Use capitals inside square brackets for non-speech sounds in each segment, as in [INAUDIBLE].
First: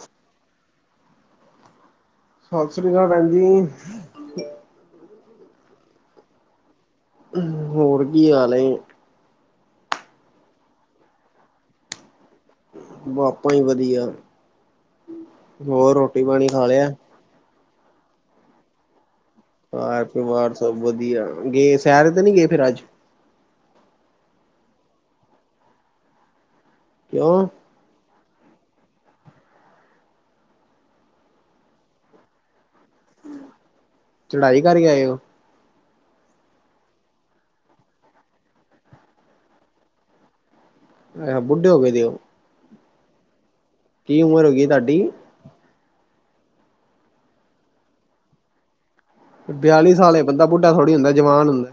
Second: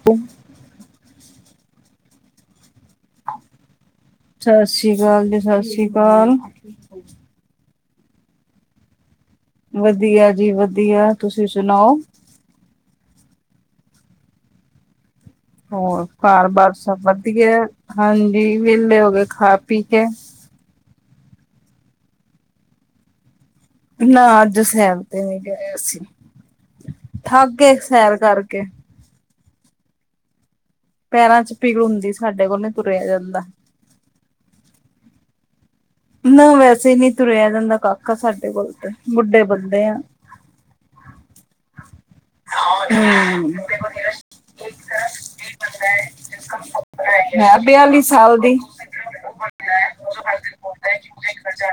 [UNINTELLIGIBLE] ਸਸ਼ਰੀ ਅਕਾਲ ਪੈਣ ਜੀ। ਸਸਿ ਸ਼੍ਰੀ ਅਕਾਲ ਜੀ, ਸਸਿ ਸ਼੍ਰੀ ਅਕਾਲ। ਅਹ ਹੋਰ ਕੀ ਹਾਲ ਏ ਵਦੀਆ ਜੀ ਵਦੀਆ ਤੂਸੀ ਸੁਣਾਓ ਆਪਾ ਵੀ ਵਦੀਆ ਹੋਰ ਕਾਰ-ਬਾਰ ਸਭ ਵਦੀਆ ਹਾਂਜੀ ਵਿਹਲੇ ਹੋਗੇ ਖਾ ਪੀ ਘਰ ਕੇ ਪਰਿਵਾਰ ਸਭ ਵਧੀਆ, ਗੇ ਸੈਰ ਤੇ ਨੀ ਗੇ ਫੇਰ ਅੱਜ? ਨਾ ਅੱਜ ਸੈਰ ਤੇ ਨੀ ਗਏ ਅਸੀਂ, ਕਿਉਂ ਥੱਕ ਗੇ ਸੈਰ ਕਰਕੇ। ਪੈਰਾਂ ਚ ਪੀੜ ਹੁੰਦੀ ਸਾਡੇ ਕੋਲੋਂ ਨੀ ਤੁਰਿਆ ਜਾਂਦਾ। ਚੜਾਈ ਕਰਕੇ ਆਏ ਓ? ਨਾ ਵੈਸੇ ਈ ਨੀ ਤੁਰਿਆ ਜਾਂਦਾ ਕਾਕਾ ਸਾਡੇ ਕੋਲੋ ਤੇ ਬੁੱਢੇ ਬੰਦੇ ਆ। ਅਹ ਬੁੱਢੇ ਹੋਗੇ ਦੇ ਓ। ਹੂੰ। ਕੀ ਉਮਰ ਹੋਗੀ ਆ ਤਾਡੀ? ਮੈਂ ਬਿਆਲੀ ਸਾਲ ਦੀ। ਬਿਆਲੀ ਸਾਲ ਏ ਬੰਦਾ ਬੁੱਢਾ ਥੋੜੀ ਹੁੰਦਾ ਜਵਾਨ ਹੁੰਦਾ।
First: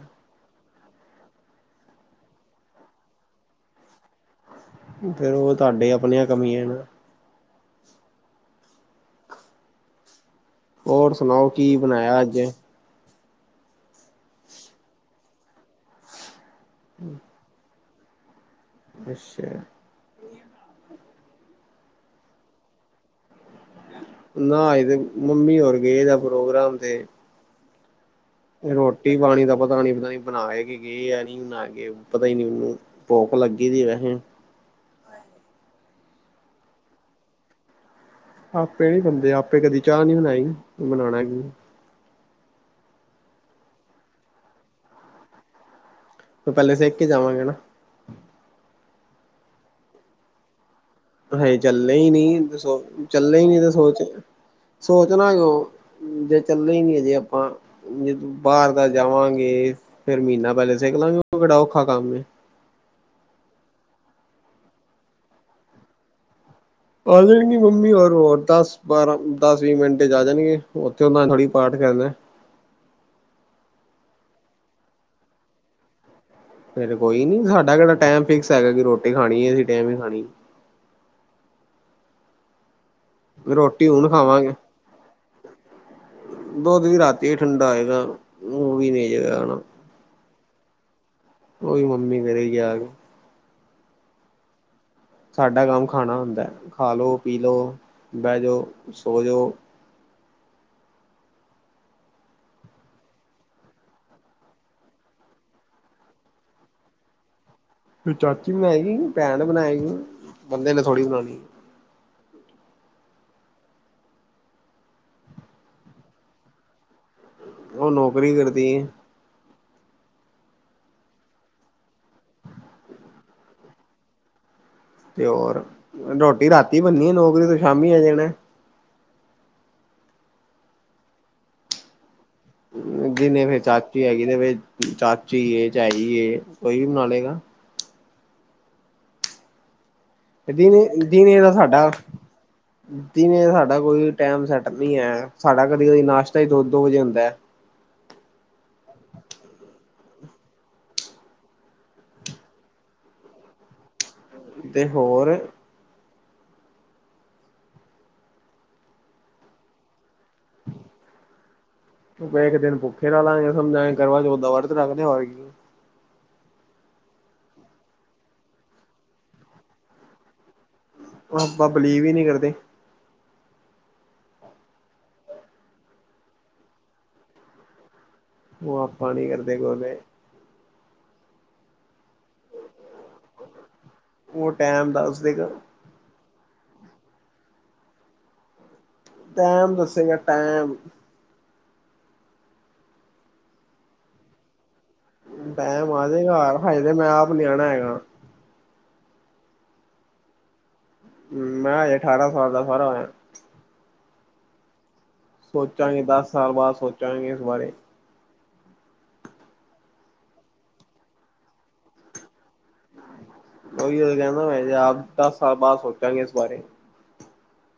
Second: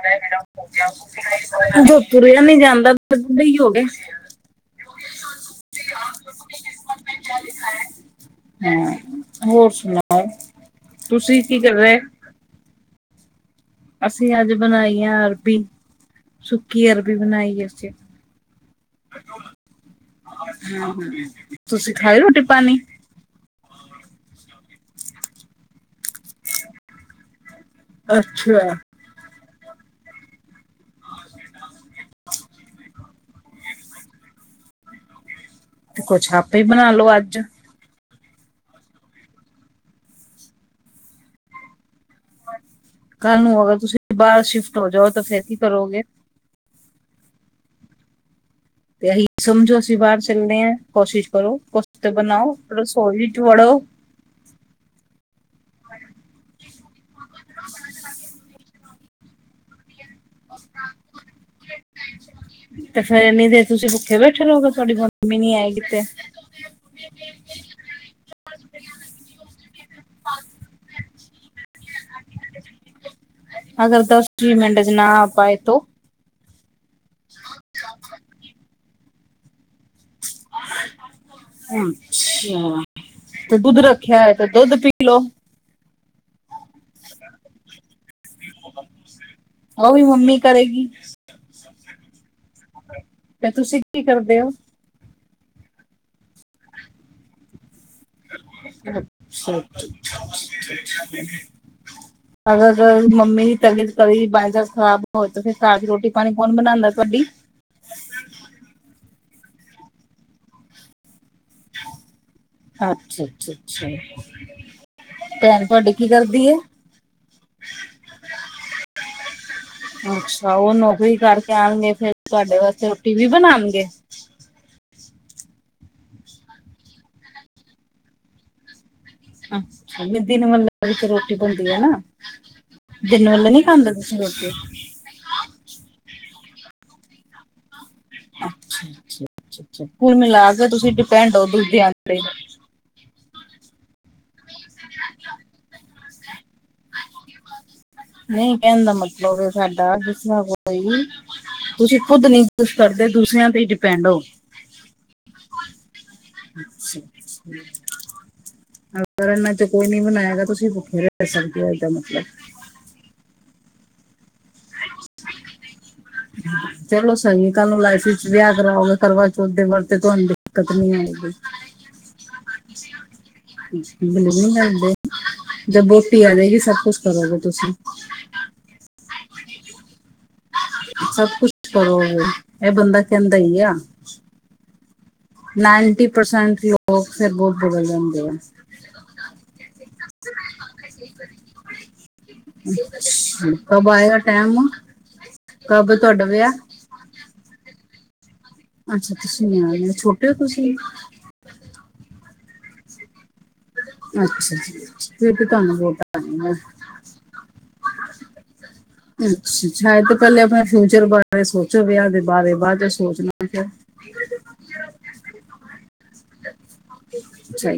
ਜਦੋ ਤੁਰਿਆ ਨੀ ਜਾਂਦਾ ਹੀ ਬੁੱਢੇ ਈ ਹੋਗੇ। ਫੇਰ ਓ ਤਾਡੇ ਆਪਣੀਆਂ ਕਮੀਆਂ ਆ ਨਾ। ਹੂੰ, ਹੋਰ ਸਨਾਓ? ਹੋਰ ਸਨਾਓ ਕੀ ਬਣਾਇਆ ਅੱਜ? ਅਸੀਂ ਅੱਜ ਬਣਾਈ ਆ ਅਰਬੀ ਸੁੱਕੀ ਅਰਬੀ ਬਣਾਈ ਐ ਅਸੀਂ। ਅੱਛਾ। ਹੂੰ-ਹੂੰ, ਤੁਸੀਂ ਖਾਈ ਰੋਟੀ-ਪਾਣੀ? ਨਾ ਆਏ ਤੇ, ਮੰਮੀ ਹੋਰ ਗਏ ਦਾ ਪ੍ਰੋਗਰਾਮ ਤੇ। ਅੱਛਾ। ਰੋਟੀ-ਪਾਣੀ ਦਾ ਪਤਾ ਨੀ ਬਣਾਏਗੀ ਕੀ ਐ ਨੀ ਬਣਾਏਗੀ ਪਤਾ ਈ ਨੀ ਓਨੂੰ। ਭੁੱਖ ਲੱਗੀ ਸੀ ਵੈਸੇ। ਤੇ ਕੁਛ ਆਪੇ ਈ ਬਣਾਲੋ ਅੱਜ। ਆਪੇ ਨੀ ਬਣਦੀ ਆਪੇ ਕਦੀ ਚਾਹ ਨੀ ਬਣਾਈ, ਬਣਾਣਾ ਕੀ ਕੱਲ ਨੂੰ ਅਗਰ ਤੁਸੀਂ ਬਾਰ ਸ਼ਿਫਟ ਹੋ ਜਾਓ ਤਾਂ ਫੇਰ ਕੀ ਕਰੋਗੇ? ਤੇ ਪਹਿਲੇ ਸਿੱਖ ਕੇ ਜਾਵਾਂਗਾ ਨਾ। ਤੇ ਅਸੀਂ ਸਮਝੋ ਅਸੀਂ ਬਾਰ ਚੱਲੇ ਆ। ਕੋਸ਼ਿਸ਼ ਕਰੋ ਹਜੇ ਕੁਛ ਚੱਲੇ ਹੀ ਤੇ ਨੀ ਬਣਾਓ ਸੋ ਰਸੋਈ ਚੱਲੇ ਚ ਹੀ ਨੀ ਤੇ ਵੜੋ। ਸੋਚ ਸੋਚਣਾ ਕਿਉਂ, ਜੇ ਚੱਲੇ ਈ ਨੀ ਹੈਗੇ ਆਪਾਂ। ਜੇ ਬਾਰ ਦਾ ਜਾਵਾਂਗੇ ਫੇਰ ਮੀਨਾ ਪਹਿਲੇ ਸਿੱਖ ਲਾਗੇ ਓ ਕਿਹੜਾ ਔਖਾ ਕੰਮ ਏ। ਤੇ ਫੇਰ ਐਨੀ ਦੇਰ ਤੁਸੀਂ ਭੁੱਖੇ ਬੈਠੇ ਰਹੋਗੇ। ਥੋਡੀ ਮੰਮੀ ਨੀ ਆਏਗੀ ਤੇ। ਆ ਜਾਣਗੇ ਮੰਮੀ ਹੋਰ ਹੋਰ ਦਸ-ਬਾਰਾਂ, ਦਸ-ਵੀਹ ਮਿੰਟ ਚ ਆ ਜਾਣਗੇ, ਉਥੇ ਓਨਾਂ ਥੋੜੀ ਪਾਠ ਕਰਨੈ। ਅਗਰ ਦਸ [UNINTELLIGIBLE] ਮਿੰਟ ਚ ਨਾ ਆ ਪਾਏ ਤੋਂ? ਫਿਰ ਕੋਈ ਨੀ, ਸਾਡਾ ਕੇੜਾ ਟੈਮ ਫਿਕਸ ਹੈਗਾ ਕਿ ਰੋਟੀ ਖਾਣੀ ਅਸੀਂ ਟੈਮ ਨਾ ਈ ਖਾਣੀ। ਅੱਛਾ। ਤੇ ਦੁੱਧ ਰੋਟੀ ਹੁਣ ਰੱਖਿਆ ਐ ਤੇ ਖਾਵਾਂਗੇ ਦੁੱਧ ਪੀਲੋੋ। ਦੁੱਧ ਵੀ ਰਾਤੀ ਠੰਡਾ ਏ ਨਾ, [UNINTELLIGIBLE] ਵੀ [UNINTELLIGIBLE] ਓ ਵੀ ਮੰਮੀ ਕਰੇਗੀ। ਓਵੀ ਮੰਮੀ ਕਰੇਗੀ ਆ ਕੇ। ਤੇ ਤੁਸੀਂ ਕੀ ਕਰਦੇ ਓ? ਸਾਡਾ ਕੰਮ ਖਾਣਾ ਹੁੰਦਾ ਐ, ਖਾ ਲੋ, ਪੀ ਲੋ, ਬਹਿ ਜੋ, ਸੋ ਜੋ। [INAUDIBLE] [INAUDIBLE] ਅਗਰ ਮੰਮੀ ਦੀ ਤਬੀਅਤ ਕਦੀ ਬਾਏ ਚਾਂਸ ਖਰਾਬ ਹੋ ਜਵੇ ਤਾਂ ਫਿਰ ਘਰ ਦੀ ਰੋਟੀ-ਪਾਣੀ ਕੌਣ ਬਣਾਦੈ ਤੁਹਾਡੀ? ਚਾਚੀ ਬਣਾਏਗੀ, ਭੈਣ ਬਣਾਏਗੀ ਬੰਦੇ ਨੇ ਥੋੜੀ ਬਣਾਨੀ ਏ। ਅੱਛਾ, ਅੱਛਾ, ਅੱਛਾ ਭੈਣ ਤੋਹਾਡੀ ਕੀ ਕਰਦੀ ਐ? ਓ ਨੌਕਰੀ ਕਰਦੀ ਏ। ਅੱਛਾ, ਓ ਨੌਕਰੀ ਕਰਕੇ ਆਣਗੇ ਫੇਰ ਤੁਆਡੇ ਵਾਸਤੇ ਰੋਟੀ ਵੀ ਬਣਾਂਣਗੇ। ਤੇ ਹੋਰ, ਰੋਟੀ ਰਾਤੀ ਬਣਨੀ ਏ ਨੌਕਰੀ ਤੋਂ ਸ਼ਾਮੀ ਆ ਜਾਣਾ ਅੱਛਾ, ਨਈ ਦਿਨ ਵੇਲੇ ਵੀ ਤੇ ਰੋਟੀ ਬਣਦੀ ਐ ਨਾਂ। ਦਿਨ ਜਿੰਨੇ ਵੇਲੇ ਫੇਰ ਨੀਂ ਖਾਂਦੇ ਚਾਚੀ ਤੁਸੀਂ ਹੈਗੀ ਤੇ ਰੋਟੀ ਫੇਰ ਚਾਚੀ ਏ, ਚਾਈ ਏ ਕੋਈ ਵੀ ਬਣਾ ਲੇਗਾ। ਅੱਛਾ, ਅੱਛਾ, ਅੱਛਾ ਅੱਛਾ। ਕੁਲ ਮਿਲਾ ਕੇ ਤੁਸੀਂ ਡਿਪੈਂਡ ਓ ਦੂਜਿਆਂ ਤੇ ਦੀਨੇ ਸਾਡਾ ਕੋਈ ਟਾਈਮ ਸੈਟਲ ਨੀਂ ਐ। ਸਾਡਾ ਕਦੀ-ਕਦੀ ਨਾਸ਼ਤਾ ਈ ਦੋ-ਦੋ ਵਜੇ ਹੁੰਦਾ। ਨਈਂ ਕੈਣ ਦਾ ਮਤਲਬ ਏ ਸਾਡਾ, ਜਿਸਰਾਂ ਕੋਈ ਤੁਸੀਂ ਖੁਦ ਨੀਂ ਕੁੱਛ ਕਰਦੇ। ਦੂਸਰਿਆਂ ਤੇ ਈ ਡਿਪੈਂਡ ਓ। ਤੇ ਹੋਰ ਅੱਛਾ ਅੱਛਾ। [UNINTELLIGIBLE] ਮੈਂ ਤੇ ਕੋਈ ਨੀਂ ਬਣਾਏਗਾ ਤੁਸੀਂ ਭੁੱਖੇ ਰੈ ਸਕਦੇ ਓ ਇਦਾ ਮਤਲਬ [INAUDIBLE] ਚਲੋ ਸਈ ਏ, ਕੱਲ ਨੂੰ ਲਾਈਫ ਵਿੱਚ ਵਿਆਹ ਕਰਾਓਗੇ। ਕਰਵਾਚੌਥ ਦੇ ਵਰਤ ਤੁਆਨੂੰ ਦਿੱਕਤ ਨੀਂ ਆਏਗੀ। ਓ ਆਪਾਂ ਬਿਲੀਵ ਨ੍ਹੀਂ ਕਰਦੇ। [INAUDIBLE] ਬਲੀਵ ਨੀਂ ਕਰਦੇ ਜਦ ਬੋਟੀ ਆਜੇਗੀ, ਸਭ ਕੁਛ ਕਰੋਗੇ ਤੁਸੀਂ। ਓ ਆਪਾਂ ਨੀਂ ਕਰਦੇ-ਕੁਰਦੇ ਸਭ ਕੁਛ ਕਰੋਗੇ। ਐ ਬੰਦਾ ਕੈਂਦਾ ਈ ਏ ਆ। ਓ ਟੈਮ ਦੱਸ ਦੇਗਾ। ਨਾਂਈਂਟੀ ਪਰਸੈਂਟ ਲੋਕ ਫਿਰ ਬੋਤ ਬਦਲ ਜਾਂਦੇ ਆ। ਟੈਮ ਦੱਸੇਗਾ ਟੈਮ ਅੱਛਾ, ਕਬ ਆਏਗਾ ਟੈਮ ਟੈਮ ਆਜੇਗਾ, ਹਜੇਦੇ ਮੈਂ ਆਪ ਨਿਆਣਾਂ ਹੈਗਾਂ। ਅੱਛਾ, ਤੁਸੀਂ ਨਿਆਣੇ, ਛੋਟੇ ਤੁਸੀਂ? ਮੈਂ ਹੈਗਾ ਅਠਾਰਾਂ ਸਾਲ ਦਾ ਸਾਰਾ ਹੋਇਆਂ ਅੱਛਾ ਜੀ, ਅੱਛਾ। ਸੋਚਾਂਗੇ ਦਸ ਸਾਲ ਬਾਅਦ ਸੋਚਾਂਗੇ ਇਸ ਬਾਰੇ [UNINTELLIGIBLE] ਅੱਛਾ, ਅੱਛਾ। ਏ ਤੇ ਪੈਲੇ ਆਪਣੇ ਫਿਊਚਰ ਬਾਰੇ ਸੋਚੋਂ। ਵਿਆਹ ਦੇ ਬਾਰੇ ਬਾਅਦ ਚ ਸੋਚਣਾ। ਫਿਰ ਓਈ ਐ ਹੈਗਾ ਨਾਂ, ਵਿਆਹ ਦਸ ਸਾਲ ਬਾਅਦ ਸੋਚਾਂਗੇ ਇਸ ਬਾਰੇ ਸਈ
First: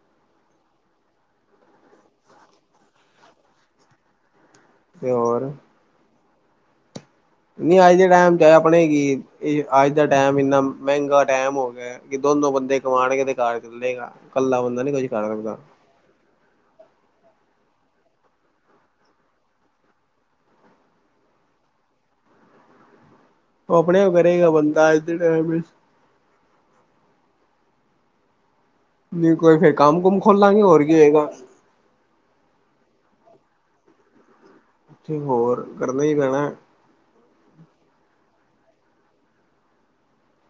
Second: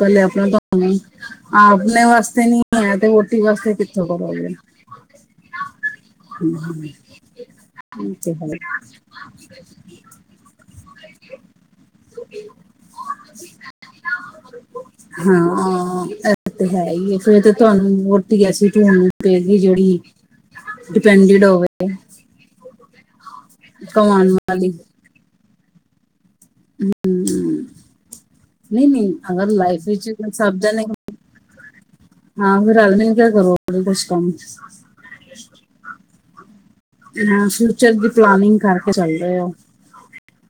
ਗੱਲ ਏ। [UNINTELLIGIBLE] ਆਪਣੇ ਵਾਸਤੇ ਨੀਂ ਹੈ ਤੇ ਵੋਟੀ ਵਾਸਤੇ ਕਿੱਥੋਂ ਕਰੋਗੇ। ਤੇ ਹੋਰ ਹਂ, ਹਂ। ਨਈਂ ਅੱਜ ਦੇ ਟੈਮ ਚ ਆਪਣੇ ਕੀ, ਈ ਅੱਜ ਦਾ ਟੈਮ ਇੰਨਾ ਮੈਂਗਾ ਟੈਮ ਹੋ ਗਿਆ ਕਿ ਦੋਨੋਂ ਬੰਦੇ ਕਮਾਣਗੇ ਤੇ ਘਾਰ ਚਲੇਂਗਾ। ਕੱਲਾ ਬੰਦਾ ਨੀਂ ਕੁੱਝ ਕਰ ਸਕਦਾ। ਏ ਤੇ ਹੈ ਈ ਏ ਫੇ਼ਰ ਤੇ ਤੁਆਨੂੰ ਵੋਟੀ ਐਸੀ ਢੂੰਡਣੀ ਪਏਗੀ, ਜੇੜੀ ਡਿਪੈਂਡਡ ਹੋਵੇ ਓ ਆਪਣੇ ਆਪ ਕਮਾਉਣ ਕਰੇਗਾ ਵਾਲੀ ਬੰਦਾ, ਅੱਜ ਦੇ ਟੈਮ ਵੀ ਹਂ, ਨਈਂ ਨਈਂ, ਨਹੀਂ ਅਗਰ ਕੋਈ ਫੇਰ ਲਾਈਫ਼ ਕੰਮ ਵਿੱਚ ਕੁਮ ਸਭ ਖੋਲਾਂਗੇ ਜਣੈਂ [INAUDIBLE] ਹਾਂ, ਓਹੀ ਰਲ਼-ਮਿਲ਼ ਕੇ ਕਰੋ [UNINTELLIGIBLE] ਕੁਛ ਕੰਮਸ ਤੇ ਹੋਰ ਕਰਨਾ ਈ ਪੈਣਾ। ਹਾਂ, ਫਿਊਚਰ ਦੀ ਪਲਾਨਿੰਗ ਕਰਕੇ ਚੱਲ ਰੇ ਓ।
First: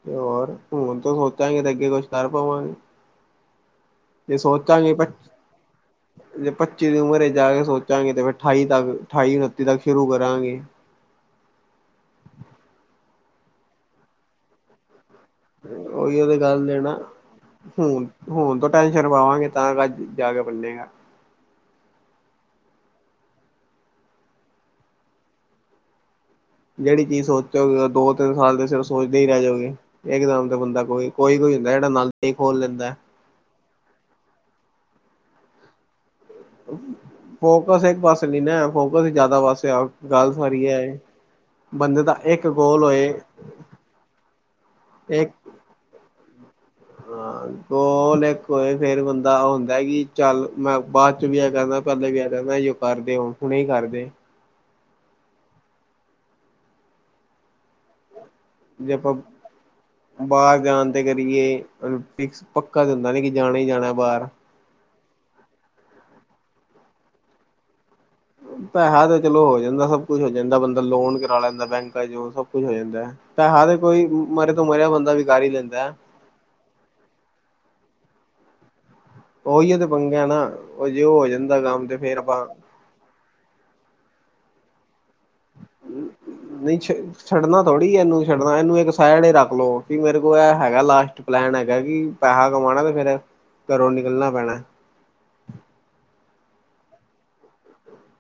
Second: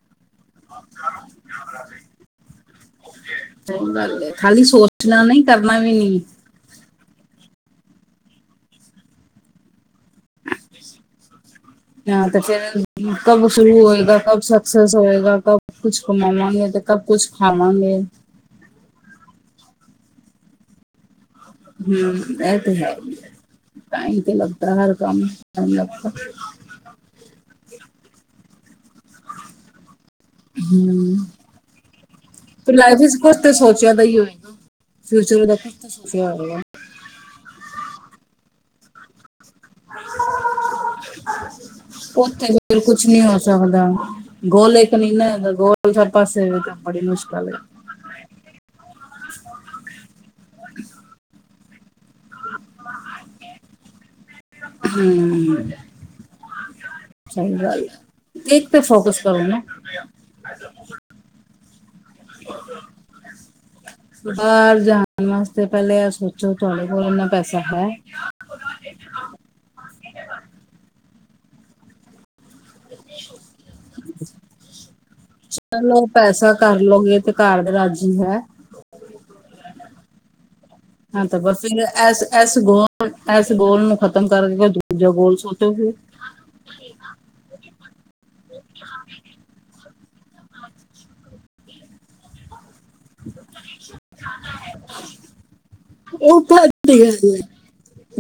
ਤੇ ਹੋਰ, ਹੁਣ ਤੋਂ ਸੋਚਾਂਗੇ ਤੇ ਅੱਗੇ ਕੁਛ ਕਰ ਪਾਵਾਂਗੇ। [INAUDIBLE] ਜੇ ਖਾਲੀ ਸੋਚਾਂਗੇ ਸੋਚਣਾ ਨੀ ਕਰਨਾ ਵੀ ਨੀ। ਪੰਚੀ ਦੀ ਉਮਰ ਵਿਚ ਜਾ ਕੇ ਸੋਚਾਂਗੇ ਤੇ ਫੇਰ ਅਠਾਈ ਤੱਕ ਅਠਾਈ ਉਨੱਤੀ ਤੱਕ ਸ਼ੁਰੂ ਕਰਾਂਗੇ‌। ਹਾਂ ਤੇ ਫੇਰ ਕਬ ਸ਼ੁਰੂ ਹੋਏਗਾ ਕਬ ਸਕਸੈਸ ਹੋਏਗਾ। ਕਬ ਕੁਛ ਉਹੀ ਉਹਦੇ ਗੱਲ ਕਮਾਵਾਂਗੇ ਤੇ ਲੈਣਾ ਕਬ ਕੁਛ ਖਾਵਾਂਗੇ। ਹੁਣ ਹੁਣ ਤੋਂ ਟੈਨਸ਼ਨ ਪਾਵਾਂਗੇ ਤਾਂ [INAUDIBLE] ਜਾ ਕੇ ਬੰਨੇਗਾ। ਹੂੰ ਐ ਤਾਂ ਹੈ ਹੀ ਐ, ਟਾਈਮ ਤੇ ਲੱਗਦਾ ਹਰ ਕੰਮ ਨੂੰ ਟਾਈਮ ਲੱਗਦਾ। ਜਿਹੜੀ ਚੀਜ਼ ਸੋਚੋਗੇ ਉਹ ਦੋ ਤਿੰਨ ਸਾਲ ਦੇ ਸਿਰਫ਼ ਸੋਚਦੇ ਹੀ ਰਹਿ ਜਾਓਗੇ। ਇਕ ਤਾਂ ਹੁੰਦਾ ਦਾ ਬੰਦਾ ਕੋਈ ਹਮ ਕੋਈ ਕੋਈ ਹੁੰਦਾ ਜਿਹੜਾ [INAUDIBLE] ਖੋਲ ਲੈਂਦਾ। ਕੁਛ ਤੇ ਸੋਚਿਆਂ ਦਾ ਹੀ ਹੋਏਗਾ, ਫਿਊਚਰ ਦਾ ਕੁਛ ਤੇ ਸੋਚਿਆਂ ਹੋਏਗਾ। ਫੋਕਸ ਇੱਕ ਪਾਸੇ ਨੀ ਨਾ ਫੋਕਸ ਜ਼ਿਆਦਾ ਪਾਸੇ ਗੱਲ ਸਾਰੀ ਐ ਏ। ਉੱਥੇ ਫ਼ਿਰ ਕੁਛ ਨੀ ਹੋ ਸਕਦਾ, ਗੋਲਕ ਨਹੀਂ ਨਾ ਇੱਕ ਹੈਗਾ ਗੋਲ ਸਭ ਪਾਸੇ ਹੋਵੇ ਤਾਂ ਬੜੀ ਹਾਂ ਮੁਸ਼ਕਲ ਐ। ਗੋਲ ਇੱਕ ਹੋਏ ਫ਼ੇਰ ਬੰਦਾ ਹੁੰਦਾ ਕਿ ਚੱਲ ਮੈਂ ਬਾਅਦ ਚ ਵੀ ਇਹ ਕਰਨਾ ਪਹਿਲੇ ਵੀ ਆ ਕਰਨਾ। ਕਰਦੇ ਓ ਹੁਣੇ ਕਰਦੇ। ਹੂੰ ਸਹੀ ਗੱਲ। ਇੱਕ ਤੇ ਜੇ ਆਪਾਂ ਫੋਕਸ ਕਰੋ ਨਾ। ਬਾਹਰ ਜਾਣ ਤੇ ਕਰੀਏ ਫਿਕ ਪੱਕਾ ਤੇ ਹੁੰਦਾ ਨੀ ਕਿ ਜਾਣਾ ਹੀ ਜਾਣਾ ਬਾਹਰ। ਬਾਹਰ ਜਾਣ ਵਾਸਤੇ ਪਹਿਲੇ ਐ ਸੋਚੋਂ ਤੁਹਾਡੇ ਕੋਲ ਐਨਾ ਪੈਸਾ ਹੈ। ਪੈਹਾ ਤਾਂ ਚਲੋ ਹੋ ਜਾਂਦਾ ਸਭ ਕੁੱਛ ਹੋ ਜਾਂਦਾ ਬੰਦਾ ਲੋਨ ਕਰਾ ਲੈਂਦਾ ਬੈਂਕਾਂ ਚ ਸਭ ਕੁੱਝ ਹੋ ਜਾਂਦਾ, ਪੈਹਾ ਤੇ ਕੋਈ ਮਰੇ ਤੋਂ ਮਰਿਆ ਬੰਦਾ ਵੀ ਕਰ ਈ ਲੈਂਦਾ। ਚਲੋ ਪੈਸਾ ਕਰ ਲਓਗੇ ਤੇ ਘਰ ਦੇ ਰਾਜ਼ੀ ਹੈ। ਓਹੀਓ ਤੇ ਪੰਗਾ ਐ ਨਾ। ਉਹ ਜੇ ਉਹ ਹਾਂ ਹੋ ਤਾਂ ਬਸ ਜਾਂਦਾ ਫ਼ੇਰ ਕੰਮ ਤੇ ਫੇਰ ਐਸ ਆਪਾਂ ਐਸ ਗੋ ਐਸ ਗੋਲ ਨੂੰ ਖ਼ਤਮ ਕਰਕੇ ਕੋਈ ਦੂਜਾ ਗੋਲ ਸੋਚੋ ਫਿਰ। [UNINTELLIGIBLE] ਛੱਡਣਾ ਥੋੜ੍ਹੀ ਇਹਨੂੰ, ਛੱਡਣਾ ਇਹਨੂੰ ਇੱਕ ਸਾਈਡ ਰੱਖ ਲਓ ਕਿ ਮੇਰੇ ਕੋਲ ਇਹ ਹੈਗਾ ਲਾਸਟ ਪਲੈਨ ਹੈਗਾ ਕਿ ਪੈਹਾ ਕਮਾਉਣਾ ਤੇ ਫੇਰ ਘਰੋਂ ਨਿਕਲਣਾ ਪੈਣਾ। ਉਹ ਕਾਹਦੇ ਰਾਜ਼ੀ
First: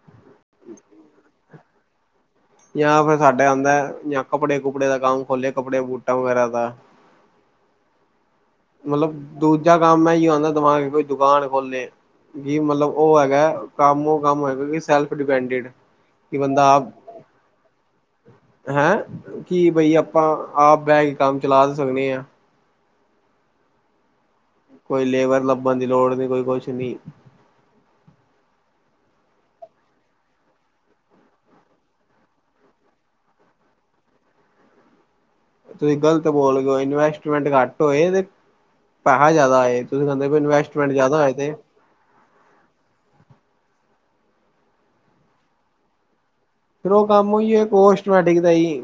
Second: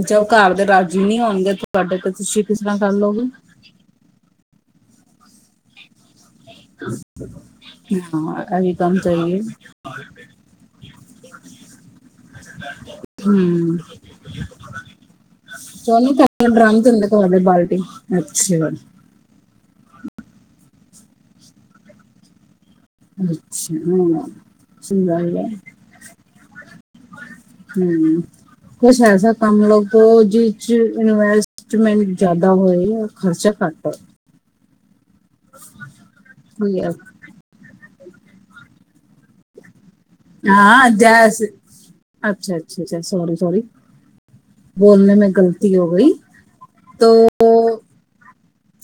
ਜਦੋਂ ਘਰ ਦੇ ਰਾਜ਼ੀ ਨਹੀਂ ਹੋਣਗੇ ਤਾਂ ਤੁਹਾਡੇ ਤੇ ਤੁਸੀਂ ਕਿਸ ਤਰ੍ਹਾਂ ਕਰ ਲੋਗੇ। ਆਂਦਾ ਜਾਂ ਕੱਪੜੇ ਕੁੱਪੜੇ ਦਾ ਕੰਮ ਖੋਲੇ ਕੱਪੜੇ ਬੂਟਾ ਵਗੈਰਾ ਦਾ। [INAUDIBLE] ਹਾਂ ਐਹੀ ਮਤਲਬ ਦੂਜਾ ਕੰਮ ਐ ਹੁੰਦਾ ਜੀ ਦਿਮਾਗ ਕੋਈ ਦੁਕਾਨ ਖੋਲੇ। ਕਿ ਮਤਲਬ ਉਹ ਹੈਗਾ ਹਮ ਕੰਮ ਉਹ ਕੰਮ ਹੈਗਾ ਸੈਲਫ ਡਿਪੈਡਿਡ। [INAUDIBLE] ਤੁਹਾਡੇ ਬਾਲਟੀ ਅੱਛਾ। ਕੀ ਬਈ ਆਪਾਂ ਆਪ ਬਹਿ ਕੇ ਕੰਮ ਚਲਾ ਸਕਦੇ ਆ। ਅੱਛਾ ਹਾਂ। ਕੋਈ ਲੇਬਰ ਸਮਝਾਇਆ ਲੱਭਣ ਦੀ ਲੋੜ ਨੀ ਕੋਈ ਕੁਛ ਨੀ। ਹੂੰ, ਕੁਛ ਐਸਾ ਕੰਮ ਲੱਭੋ ਜਿਸ ਚ ਇਨਵੈਸਟ ਮੈਂਟ ਜ਼ਿਆਦਾ ਹੋਏ ਔਰ ਖ਼ਰਚਾ ਘੱਟ ਆਏ। ਤੁਸੀਂ ਗ਼ਲਤ ਬੋਲ ਗਏ ਓ ਇਨਵੈਸਟਮੈਂਟ ਘੱਟ ਹੋਏ ਤੇ ਪੈਹਾ ਜਿਆਦਾ ਆਏ। ਤੁਸੀਂ ਕਹਿੰਦੇ ਪਏ ਇਨੈਸਟਮੈਂਟ ਜ਼ਿਆਦਾ ਹੋਏ ਤੇ ਅੱਛਾ ਅੱਛਾ ਅੱਛਾ ਸੋਰੀ ਸੋਰੀ ਬੋਲਣੇ ਮੇ ਗ਼ਲਤੀ ਹੋ ਗਈ। ਫਿਰ ਉਹ ਕੰਮ ਓਹ ਈ ਆ ਕੋਸਟਮੈਟਿਕ ਦਾ ਈ।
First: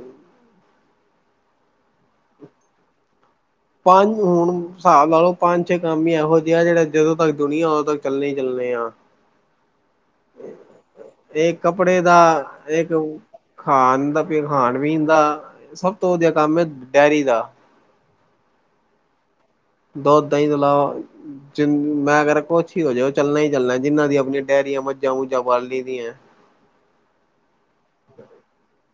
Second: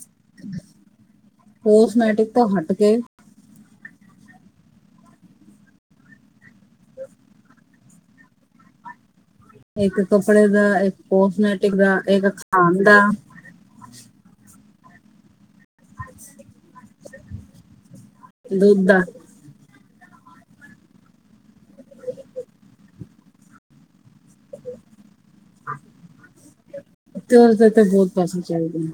ਕੋਸਟਮੈਟਿਕ ਤੋਂ ਹੱਟ ਕੇ ਪੰਜ ਹੁਣ ਸਾਬ ਲਾ ਲੋ ਪੰਜ ਛੇ ਕੰਮ ਈ ਐਹੋ ਜੇ ਐ ਜੇੜੇ ਜਦੋਂ ਤੱਕ ਦੁਨੀਆਂ ਉਦੋਂ ਤੱਕ ਚੱਲਣੇ ਈ ਚੱਲਣੇ ਆ। [INAUDIBLE] ਇੱਕ ਕੱਪੜੇ ਦਾ, ਇੱਕ ਇੱਕ ਕੋਸਟਮੈਟਿਕ ਦਾ, ਕੱਪੜੇ ਇੱਕ ਖਾਣ ਇੱਕ ਦਾ ਖਾਣ ਦਾ, ਪੇ ਖਾਣ-ਪੀਣ ਦਾ ਸਭ ਤੋਂ ਵਧੀਆ ਕੰਮ ਏ ਡੈਰੀ ਦਾ। ਦੁੱਧ ਦਾ ਦੋਧ, ਦਹੀਂ ਤੋਂ ਅਲਾਵਾ ਜਿੰਣ ਮੈਂ ਕੈਰਾ ਕੁਛ ਹੀ ਹੋ ਜੇ ਓਹ ਚੱਲਣਾ ਈ ਚੱਲਣੈ। ਜਿੰਨਾ ਦੀ ਅਪ ਹੁਣੇ ਡੈਰੀਆਂ ਮੱਝਾਂ-ਮੁੱਝਾਂ ਬਾਲ ਲੀ ਦੀਐ। ਤੇ ਓਹਦੇ ਤੇ ਬੌਤ ਪੈਸੇ ਚਾਹੀਦੇ ਨੇ।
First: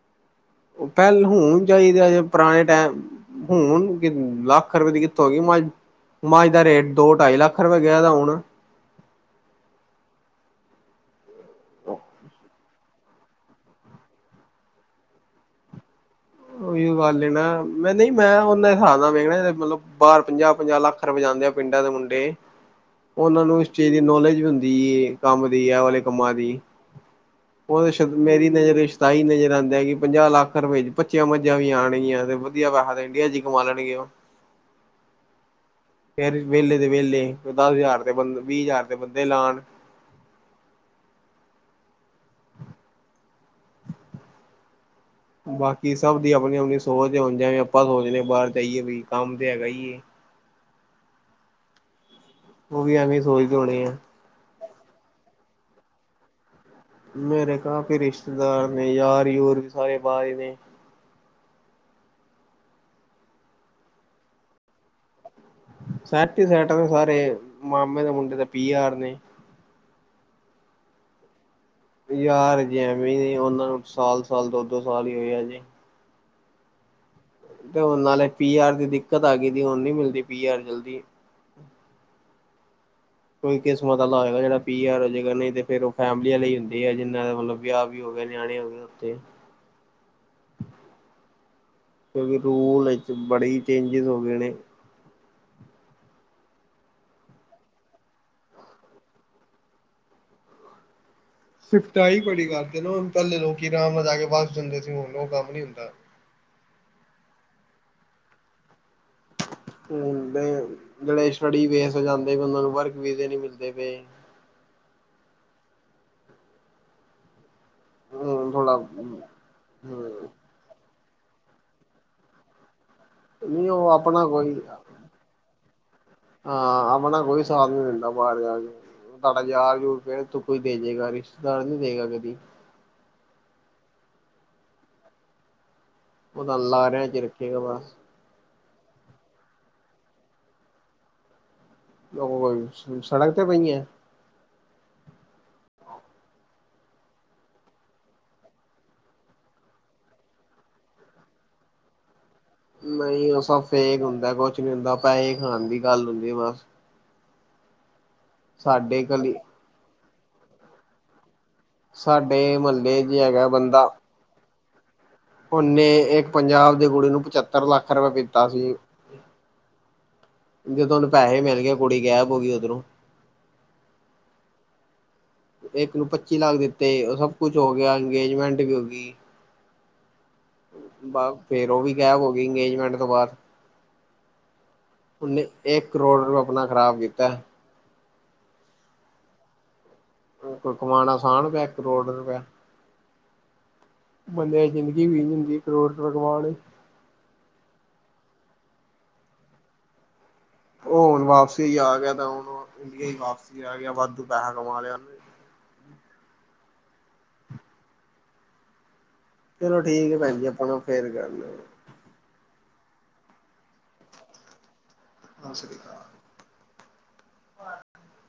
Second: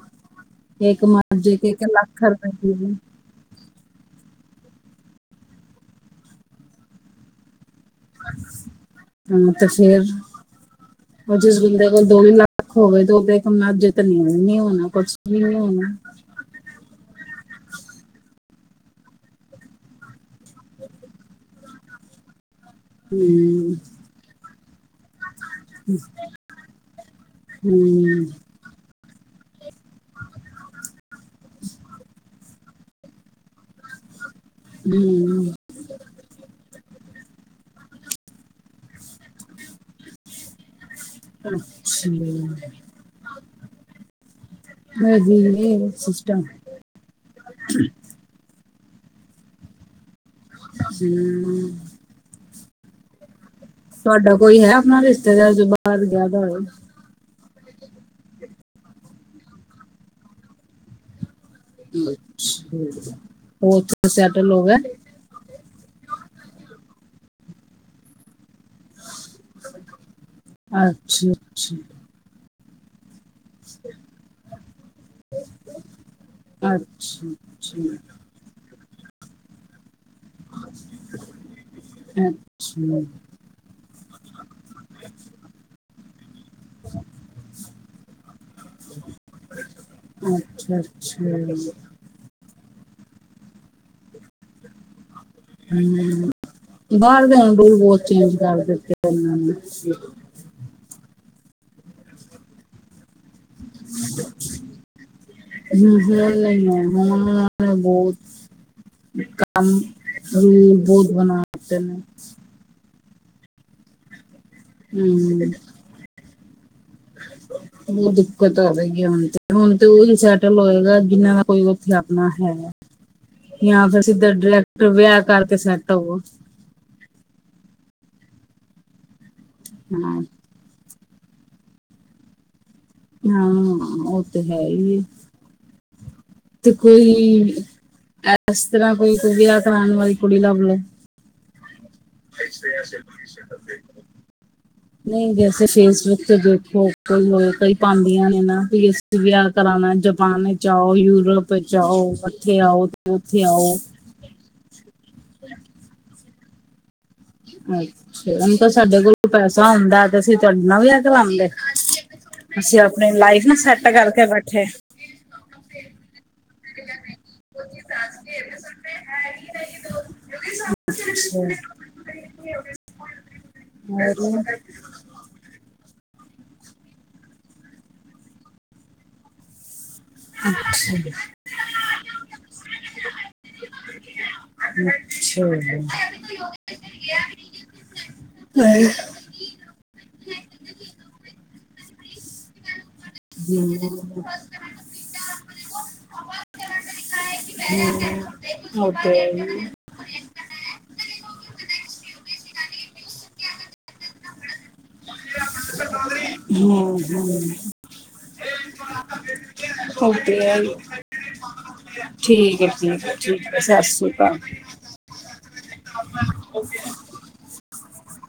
ਓਹ ਇੱਕ ਪੈਲ ਮਰਜ਼ੇ ਹੁਣ ਕੇ ਇੱਕ ਚਾਹੀਦੈ ਜੇ ਲੱਖ ਰੁਪਏ ਪੁਰਾਣੇ ਦੀ ਟੈਮ ਹੁਣ ਕਿ ਲੱਖ ਰੁਪਏ ਦੀ ਕਿਥੋ ਹੋਗੀ ਮਾਝ ਮੱਝ ਦਾ ਰੇਟ ਦੋ-ਢਾਈ ਲੱਖ ਰੁਪਏ ਗਿਆ ਦੈ ਹੁਣ। ਹਾਂ ਤੇ ਫੇਰ ਓਹ ਜਿਸ ਬੰਦੇ ਕੋਲ ਦੋ ਤਿੰਨ ਲੱਖ ਹੋਵੇ ਤੇ ਓਹ ਦੇ ਕਮ ਨਾ ਜੇਤ ਨੀ ਹੋਣੀ ਨੀ ਹੋਣਾ ਕੋਛ ਨੀ ਹੋਣਾ ਓਈਓ ਗੱਲ ਈ ਨਾ, ਮੈਂ ਨਹੀਂ ਮੈਂ ਓਹਨਾ ਸਾਬ ਨਾਲ ਵੇਖਣਾ ਚਾਈਦੈ ਮਤਲਬ ਬਾਰ ਪੰਜਾਹ-ਪੰਜਾਹ ਲੱਖ ਟਰ ਵਜਾਦੇ ਆਂ ਪਿੰਡਾਂ ਦੇ ਮੁੰਡੇ। ਓਹਨਾਂ ਨੂੰ ਇਸ ਚੀਜ਼ ਦੀ ਨੌਲੇਜ ਵੀ ਹੁੰਦੀ ਏ ਕੰਮ ਦੀ ਆ ਵਾਲੇ ਕੰਮਾਂ ਦੀ ਓਹਦੇ ਸ਼ਬਦ ਮੇਰੀ ਨਜ਼ਰ ਏਸ਼ ਤਾਂ ਈ ਨਜ਼ਰ ਆਂਦੈ ਕਿ ਪੰਜਾਹ ਲੱਖ ਰੁਪਏ ਏਚ ਪੱਚੀਆਂ ਮੱਝਾਂ ਵੀ ਆਣਗੀਆਂ ਤੇ ਵਧੀਆ ਪੈਹਾ ਤੇ ਇੰਡੀਆ ਚ ਈ ਕਮਾ ਲੈਣਗੇ ਓਹ। [INAUDIBLE] ਭੀਮ ਫੇਰ ਵੇਹਲੇ ਦੇ ਵੇਹਲੇ ਦਸ ਹਜ਼ਾਰ ਦੇ ਬੰ ਵੀਹ ਹਜ਼ਾਰ ਦੇ ਬੰਦੇ ਲਾਣ। ਅੱਛਾ। ਹ ਜੇ ਨੇ ਬਾਕੀ ਸਭ ਦੀ ਸਿਸਟਮ ਆਪਣੀ ਆਪਣੀ ਸੋਚ ਦੇ ਹੁੰਦੇਆ ਵੀ ਅਪਾਂ ਸੋਚਣੇ ਆ ਬਾਰ ਜਾਈਏ ਵਈ ਕੰਮ ਤੇ ਹੈਗਾ ਹੀਏ। ਹੂੰ। ਓਹ ਵੀ ਐਵੇਂ ਈ ਸੋਚਦੇ ਹੋਣੇ ਐ। ਤੁਆਡਾ ਕੋਈ ਹੈ ਆਪਣਾ ਰਿਸ਼ਤੇਦਾਰ ਜੋ ਬਾਰ ਗਿਆ ਦਾ ਹੋਏ? ਮੇਰੇ ਕਾਫੀ ਰਿਸ਼ਤੇਦਾਰ ਨੇ। ਯਾਰ-ਯੂਰ ਵੀ ਸਾਰੇ ਬਾਰ ਈ ਨੇ। [UNINTELLIGIBLE] ਹੋਰ ਥੇ ਸੈਟਲ ਹੋ ਗਿਐ? ਸੈਟ ਹੀ ਸੈਟ ਨੇ ਸਾਰੇ, ਮਾਮੇ ਦੇ ਮੁੰਡੇ ਤੇ ਪੀ ਆਰ ਨੇ। ਅੱਛਾ, ਅੱਛਾ। ਯਾਰ ਹਜੇ ਐਵੇਂ ਈ ਨੇ ਓਹਨਾਂ ਨੂੰ ਸਾਲ-ਸਾਲ, ਦੋ-ਦੋ ਸਾਲ ਹੀ ਹੋਏ ਆ ਹਜੇ। ਅੱਛਾ। ਤੇ ਹੁਣ ਅੱਛਾ ਨਾਲੇ ਪੀ ਆਰ ਦੀ ਦਿੱਕਤ ਆ ਗੀ ਦੀ, ਹੁਣ ਨੀ ਮਿਲਦੀ ਪੀ ਆਰ ਜਲਦੀ। ਅੱਛਾ। ਕੋਈ ਕਿਸਮਤ ਆਲਾ ਹੋਏਗਾ ਜੇੜਾ ਪੀ ਆਰ ਹੋਜੇ ਗਾ, ਨਹੀਂ ਤੇ ਫੇਰ ਓਹ ਫੈਮਲੀ ਆਲਾ ਈ ਹੁੰਦੀ ਏ ਜਿੰਨਾ ਦੇ ਮਤਲਬ ਵਿਆਹ ਵੀ ਹੋ ਗੇ ਨਿਆਣੇ ਹੋ ਗੇ ਓਥੇ। ਅੱਛਾ, ਅੱਛਾ। ਕਿਉਂਕਿ ਰੂਲ ਏਚ ਬੜੇ ਹੀ ਚੇਂਜਿਸ ਹੋ ਗੇ ਨੇ। ਹੂੰ। ਬਾਰ ਜਾਣ ਦੇ ਵੀ ਬੌਤ ਚੇਂਜ ਕਰ ਦਿੱਤੇ ਐਹਨਾਂ ਨੇ। ਸਿਫਟਾਈ ਬੜੀ ਕਰਦੇ ਹੋਣ ਪੈਲੇ ਲੋਕੀ ਰਾਮ ਨਾਲ ਜਾ ਕੇ ਵਾਸ ਜਾਂਦੇ ਸੀ ਹੁਣ ਓਹ ਕੰਮ ਨੀ ਹੁੰਦਾ। ਨਹੀਂ ਹੈ ਹਾਂ ਮੈਂ ਬੌਤ ਹੁਣ ਤੇ ਜੇੜੇ ਸਟੱਡੀ ਵੇਸ ਤੇ ਜਾਂਦੇ ਪੇ ਓਹਨਾਂ ਨੂੰ ਵਰਕ ਵੀਜੇ ਨੀ ਮਿਲਦੇ ਪਏ। ਹੂੰ। ਉਹ ਹੂੰ ਦਿੱਕਤ ਆ ਥੋੜਾ ਰੀ ਹੈ ਹੂੰ ਹੁਣ ਤੇ, ਹੁਣ ਤੇ ਉਹੀ ਸੈ ਟਲ ਹੋਏਗਾ ਜਿਨਾਂ ਦਾ ਕੋਈ ਉੱਥੇ ਅਪਨਾ ਹੈਗੈ ਨਹੀਂ ਯਾਂ ਉਹ ਫਿਰ ਆਪਣਾ ਸਿੱਧਾ ਕੋਈ ਡਰੈਕਟ ਵਿਆਹ ਕਰਕੇ ਸੈਟ ਹੋਵੋ ਹਾਂ ਅਪਣਾ ਕੋਈ ਸਾਥ ਨੀ ਦਿੰਦਾ ਬਾਰ ਜਾ ਕੇ, ਸਾਡਾ ਯਾਰ ਦੋਸਤ ਹਾਂ ਗਏ ਤੋ ਕੁਛ ਪੇਜੇਗਾ ਵੀ, ਰਿਸ਼ਤਦਾਰ ਨਹੀਂ ਪੇਜੇਗਾ ਕਦੀ। ਹਾਂ ਉਹ ਤੇ ਹੈ ਈ ਯੇ ਉਹ ਤਾਂ ਲਾਰਆਂ ਚ ਰੱਖੇਗਾ ਬਸ ਇਸ ਤਰ੍ਹਾਂ ਕੋਈ [UNINTELLIGIBLE] ਵਾਲੀ ਕੁੜੀ ਲੱਭ ਲੋ। ਅੱਛ ਸਸ਼ਦੇ ਉਹ ਸੜਕ ਤੇ ਪਈਆਂ [UNINTELLIGIBLE] ਨਈ ਵੈਸੇ ਫੇਸਬੁੱਕ ਤੇ ਦੇਖੋ ਕਈ ਔਰ ਕਈ ਪਾਦੀਆਂ ਨੇ ਨਾ ਫੇਸ ਵਯਾਹ ਕਰਾਣੈ ਜਪਾਨ ਚ ਆਓ, ਯੂਰਪ ਚ ਆਓ ਤੇ ਨਈ ਉਹ ਉੱਥੇ ਸਭ ਆਓ ਫੇਕ ਹੁੰਦੈ ਕੁਛ ਨੀ ਹੁੰਦਾ ਪੈਹੇ ਖਾਣ ਦੀ ਗੱਲ ਹੁੰਦੀ ਬਸ। ਅੱਛਾ ਹੁਣ ਤਾਂ ਸਾਡੇ ਕੋਲ ਪੈਸਾ ਹੁੂਦਾ ਤੇ ਅਸੀਂ ਤੁਹਾਡੇ ਨਾਲ ਵਿਆਹ ਕਰਾਂਦੇ। ਸਾਡੇ ਅਸੀ ਮਹੱਲੇ ਅਪਣੀ ਚ ਲਾਈਫ ਹੈਗਾ ਨਾ ਸੈਟ ਕਰਕੇ ਬੈਠੇ। ਉਨੇ ਏਕ ਪੰਜਾਬ ਦੇ ਕੁੜੀ ਨੂੰ ਪਚਤ [UNINTELLIGIBLE] ਜਦੋਂ ਉਨੂੰ ਪੈਹੇ ਮਿਲ ਗਏ ਕੁੜੀ ਗੈਪ ਹੋ ਗੀ ਉੱਧਰੋਂ। ਹਰ [UNINTELLIGIBLE] ਏਕ ਨੂੰ ਪੱਚੀ ਲੱਖ ਦਿੱਤੇ, ਉਹ ਸਭ ਕੁਛ ਹੋ ਗਿਆ, ਅੰਗੇਜਮੈਂਟ ਵੀ ਹੋ ਗੀ ਅੱਛਾ। ਫੇਰ ਉਹ ਵੀ ਗੈਪ ਹੋ ਗੀ ਅੰਗੇਜਮੈਂਟ ਤੋਂ ਬਾਦ ਇੱਕ ਕਰੋੜ ਰੁਪਇਆ ਆਪਣਾ ਅੱਛਾ ਖ਼ਰਾਬ ਕੀਤਾ। [UNINTELLIGIBLE] ਕੋਈ ਕਮਾਣਾ ਅਸਾਨ ਪਯੈ ਕਰੋੜ ਰੁਪਆ। ਬੰਦਆਂ ਦੀ ਜ਼ਿੰਦਗੀ ਵੀ ਨੀ ਹੁੰਦੀ ਕਰੋੜ ਰੁਪਿਆ ਕਮਾ ਲੇ ਹਮ ਔ ਤੇ ਹੈ ਈ। [UNINTELLIGIBLE] ਉਹ ਹੁਣ ਵਾਪਸੀ ਆ ਗਿਆ ਤਾਂ ਹੁਣ ਇੰਡੀਆ ਈ ਵਾਪਸੀ ਆ ਗਯੈ। ਵਾਧੂ ਪੈਹਾ ਕਮਾ ਲਯੈ [UNINTELLIGIBLE] ਹਮ ਹਮ [UNINTELLIGIBLE] ਚਲੋ ਠੀਕ ਏ ਪੈਣ ਜੀ ਆਪਾਂ ਹੁਣ ਫੇਰ ਕਰ ਠੀਕ ਐ ਠੀਕ- ਠੀਕ ਸਸ ਰੀ ਕਾਲ। ਨਮ ਸ੍ਰੀਕ [UNINTELLIGIBLE] ਓਫੀਸ। [INAUDIBLE]